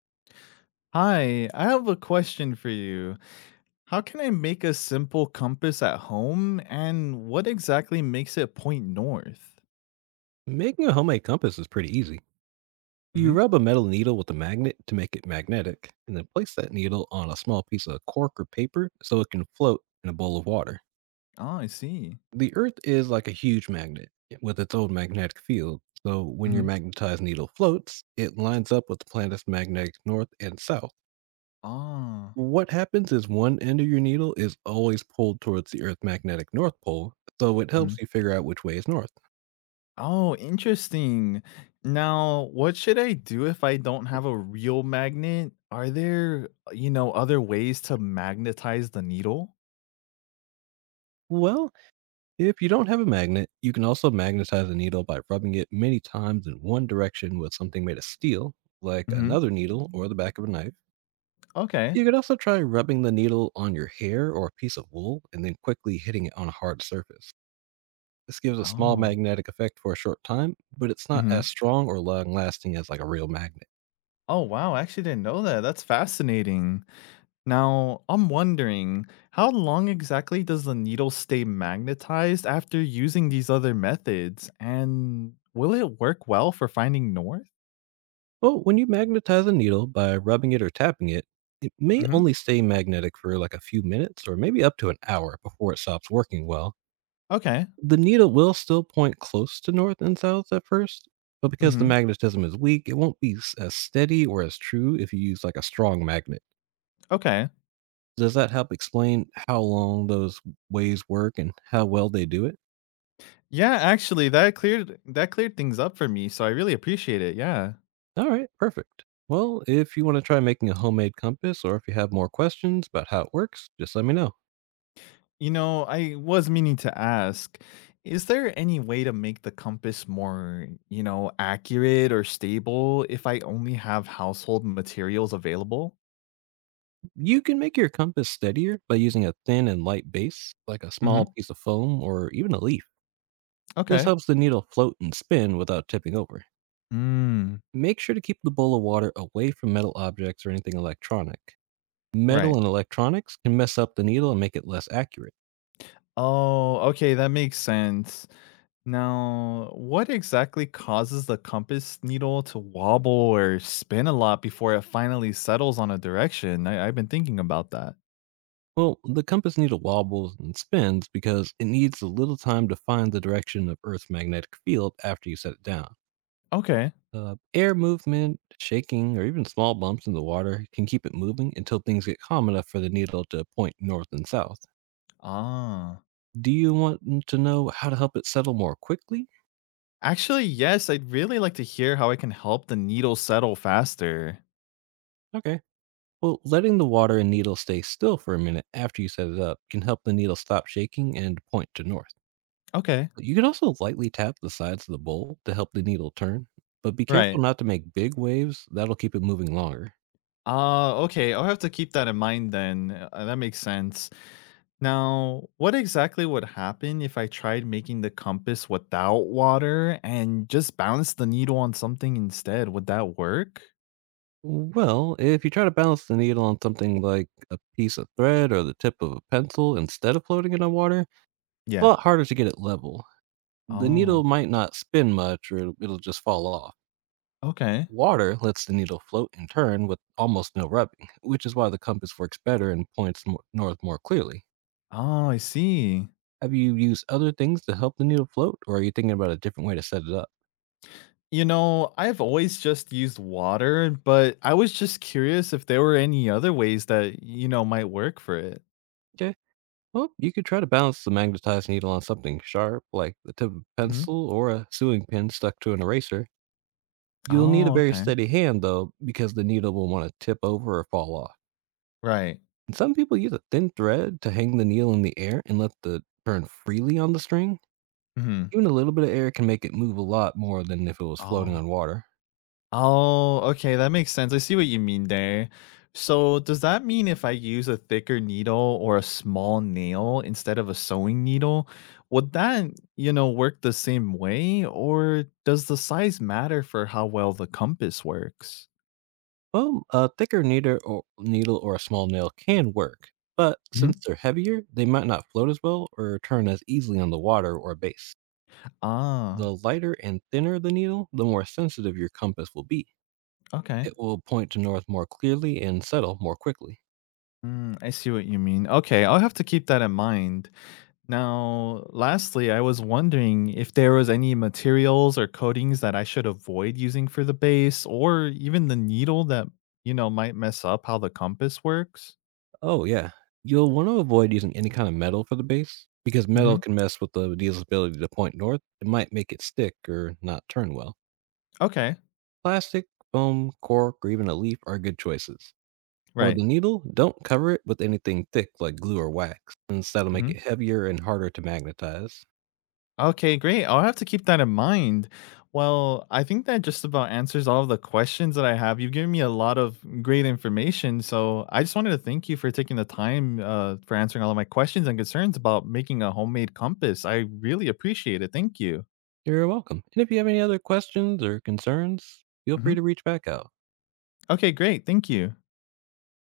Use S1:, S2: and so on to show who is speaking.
S1: Hi, I have a question for you. How can I make a simple compass at home and what exactly makes it point north?
S2: Making a homemade compass is pretty easy. You
S1: Hmm.
S2: rub a metal needle with a magnet to make it magnetic, and then place that needle on a small piece of cork or paper so it can float in a bowl of water.
S1: Oh, I see.
S2: The Earth is like a huge magnet with its own magnetic field, so when your
S1: Hmm.
S2: magnetized needle floats, it lines up with the planet's magnetic north and south.
S1: Oh.
S2: What happens is one end of your needle is always pulled towards the Earth's magnetic north pole, so it
S1: Mhm.
S2: helps you figure out which way is north.
S1: Oh, interesting. Now, what should I do if I don't have a real magnet? Are there, other ways to magnetize the needle?
S2: Well, if you don't have a magnet, you can also magnetize a needle by rubbing it many times in one direction with something made of steel, like
S1: Hmm.
S2: another needle or the back of a knife.
S1: Okay.
S2: You could also try rubbing the needle on your hair or a piece of wool and then quickly hitting it on a hard surface. This gives a small
S1: Oh.
S2: magnetic effect for a short time, but it's not as
S1: Hmm.
S2: strong or long lasting as like a real magnet.
S1: Oh, wow. I actually didn't know that. That's fascinating. Now, I'm wondering, how long exactly does the needle stay magnetized after using these other methods? And will it work well for finding north?
S2: Well, when you magnetize a needle by rubbing it or tapping it, it may
S1: Hmm.
S2: only stay magnetic for like a few minutes or maybe up to an hour before it stops working well
S1: Okay.
S2: The needle will still point close to north and south at first, but because the
S1: Hmm.
S2: magnetism is weak, it won't be as steady or as true if you use like a strong magnet.
S1: Okay.
S2: Does that help explain how long those ways work and how well they do it?
S1: Yeah, actually, that cleared things up for me, so I really appreciate it. Yeah.
S2: All right, perfect. Well, if you want to try making a homemade compass or if you have more questions about how it works, just let me know.
S1: I was meaning to ask, is there any way to make the compass more accurate or stable if I only have household materials available?
S2: You can make your compass steadier by using a thin and light base, like a
S1: Hmm.
S2: small piece of foam or even a leaf. This
S1: Okay.
S2: helps the needle float and spin without tipping over.
S1: Mm.
S2: Make sure to keep the bowl of water away from metal objects or anything electronic. Metal
S1: Right.
S2: and electronics can mess up the needle and make it less accurate.
S1: Oh, okay, that makes sense. Now, what exactly causes the compass needle to wobble or spin a lot before it finally settles on a direction? I've been thinking about that.
S2: Well, the compass needle wobbles and spins because it needs a little time to find the direction of Earth's magnetic field after you set it down.
S1: Okay.
S2: Air movement, shaking, or even small bumps in the water can keep it moving until things get calm enough for the needle to point north and south.
S1: Ah.
S2: Do you want to know how to help it settle more quickly?
S1: Actually, yes, I'd really like to hear how I can help the needle settle faster.
S2: Okay. Well, letting the water and needle stay still for a minute after you set it up can help the needle stop shaking and point to north.
S1: Okay.
S2: You can also lightly tap the sides of the bowl to help the needle turn, but be careful
S1: Right.
S2: not to make big waves, that'll keep it moving longer.
S1: Ah, okay, I'll have to keep that in mind then, that makes sense. Now, what exactly would happen if I tried making the compass without water and just bounced the needle on something instead? Would that work?
S2: Well, if you try to balance the needle on something like a piece of thread or the tip of a pencil instead of floating in the water, it's a
S1: Yeah.
S2: lot harder to get it level. The needle
S1: Oh,
S2: might not spin much, or it'll just fall off.
S1: okay.
S2: Water lets the needle float and turn with almost no rubbing, which is why the compass works better and points north more clearly.
S1: Oh, I see.
S2: Have you used other things to help the needle float, or are you thinking about a different way to set it up?
S1: I've always just used water, but I was just curious if there were any other ways that might work for it.
S2: Okay, well, you could try to balance the magnetized needle on something sharp, like the tip of a
S1: Mhm.
S2: pencil or a sewing pin stuck to an eraser. You'll need a
S1: Oh,
S2: very
S1: okay.
S2: steady hand, though, because the needle will want to tip over or fall off.
S1: Right.
S2: And some people use a thin thread to hang the needle in the air and let the turn freely on the string
S1: Mhm.
S2: Even a little bit of air can make it move a lot more than if it was floating on
S1: Oh.
S2: water.
S1: Oh, okay, that makes sense. I see what you mean there. So, does that mean if I use a thicker needle or a small nail instead of a sewing needle, would that work the same way? Or does the size matter for how well the compass works?
S2: Well, a thicker needle or a small nail can work, but
S1: Hmm.
S2: since they're heavier, they might not float as well or turn as easily on the water or base.
S1: Ah,
S2: The lighter and thinner the needle, the more sensitive your compass will be.
S1: okay.
S2: It will point to north more clearly and settle more quickly.
S1: Mm, I see what you mean. Okay, I'll have to keep that in mind. Now, lastly, I was wondering if there was any materials or coatings that I should avoid using for the base or even the needle that might mess up how the compass works.
S2: Oh, yeah. You'll want to avoid using any kind of metal for the base, because metal
S1: Mhm.
S2: can mess with the needle's ability to point north. It might make it stick or not turn well.
S1: Okay.
S2: Plastic, foam, cork, or even a leaf are good choices. For
S1: Right.
S2: the needle, don't cover it with anything thick like glue or wax, since that'll make
S1: Mhm.
S2: it heavier and harder to magnetize.
S1: Okay, great. I'll have to keep that in mind. Well, I think that just about answers all of the questions that I have. You've given me a lot of great information, so I just wanted to thank you for taking the time for answering all of my questions and concerns about making a homemade compass. I really appreciate it. Thank you.
S2: You're welcome. And if you have any other questions or concerns, feel free
S1: Mhm.
S2: to reach back out.
S1: Okay, great. Thank you.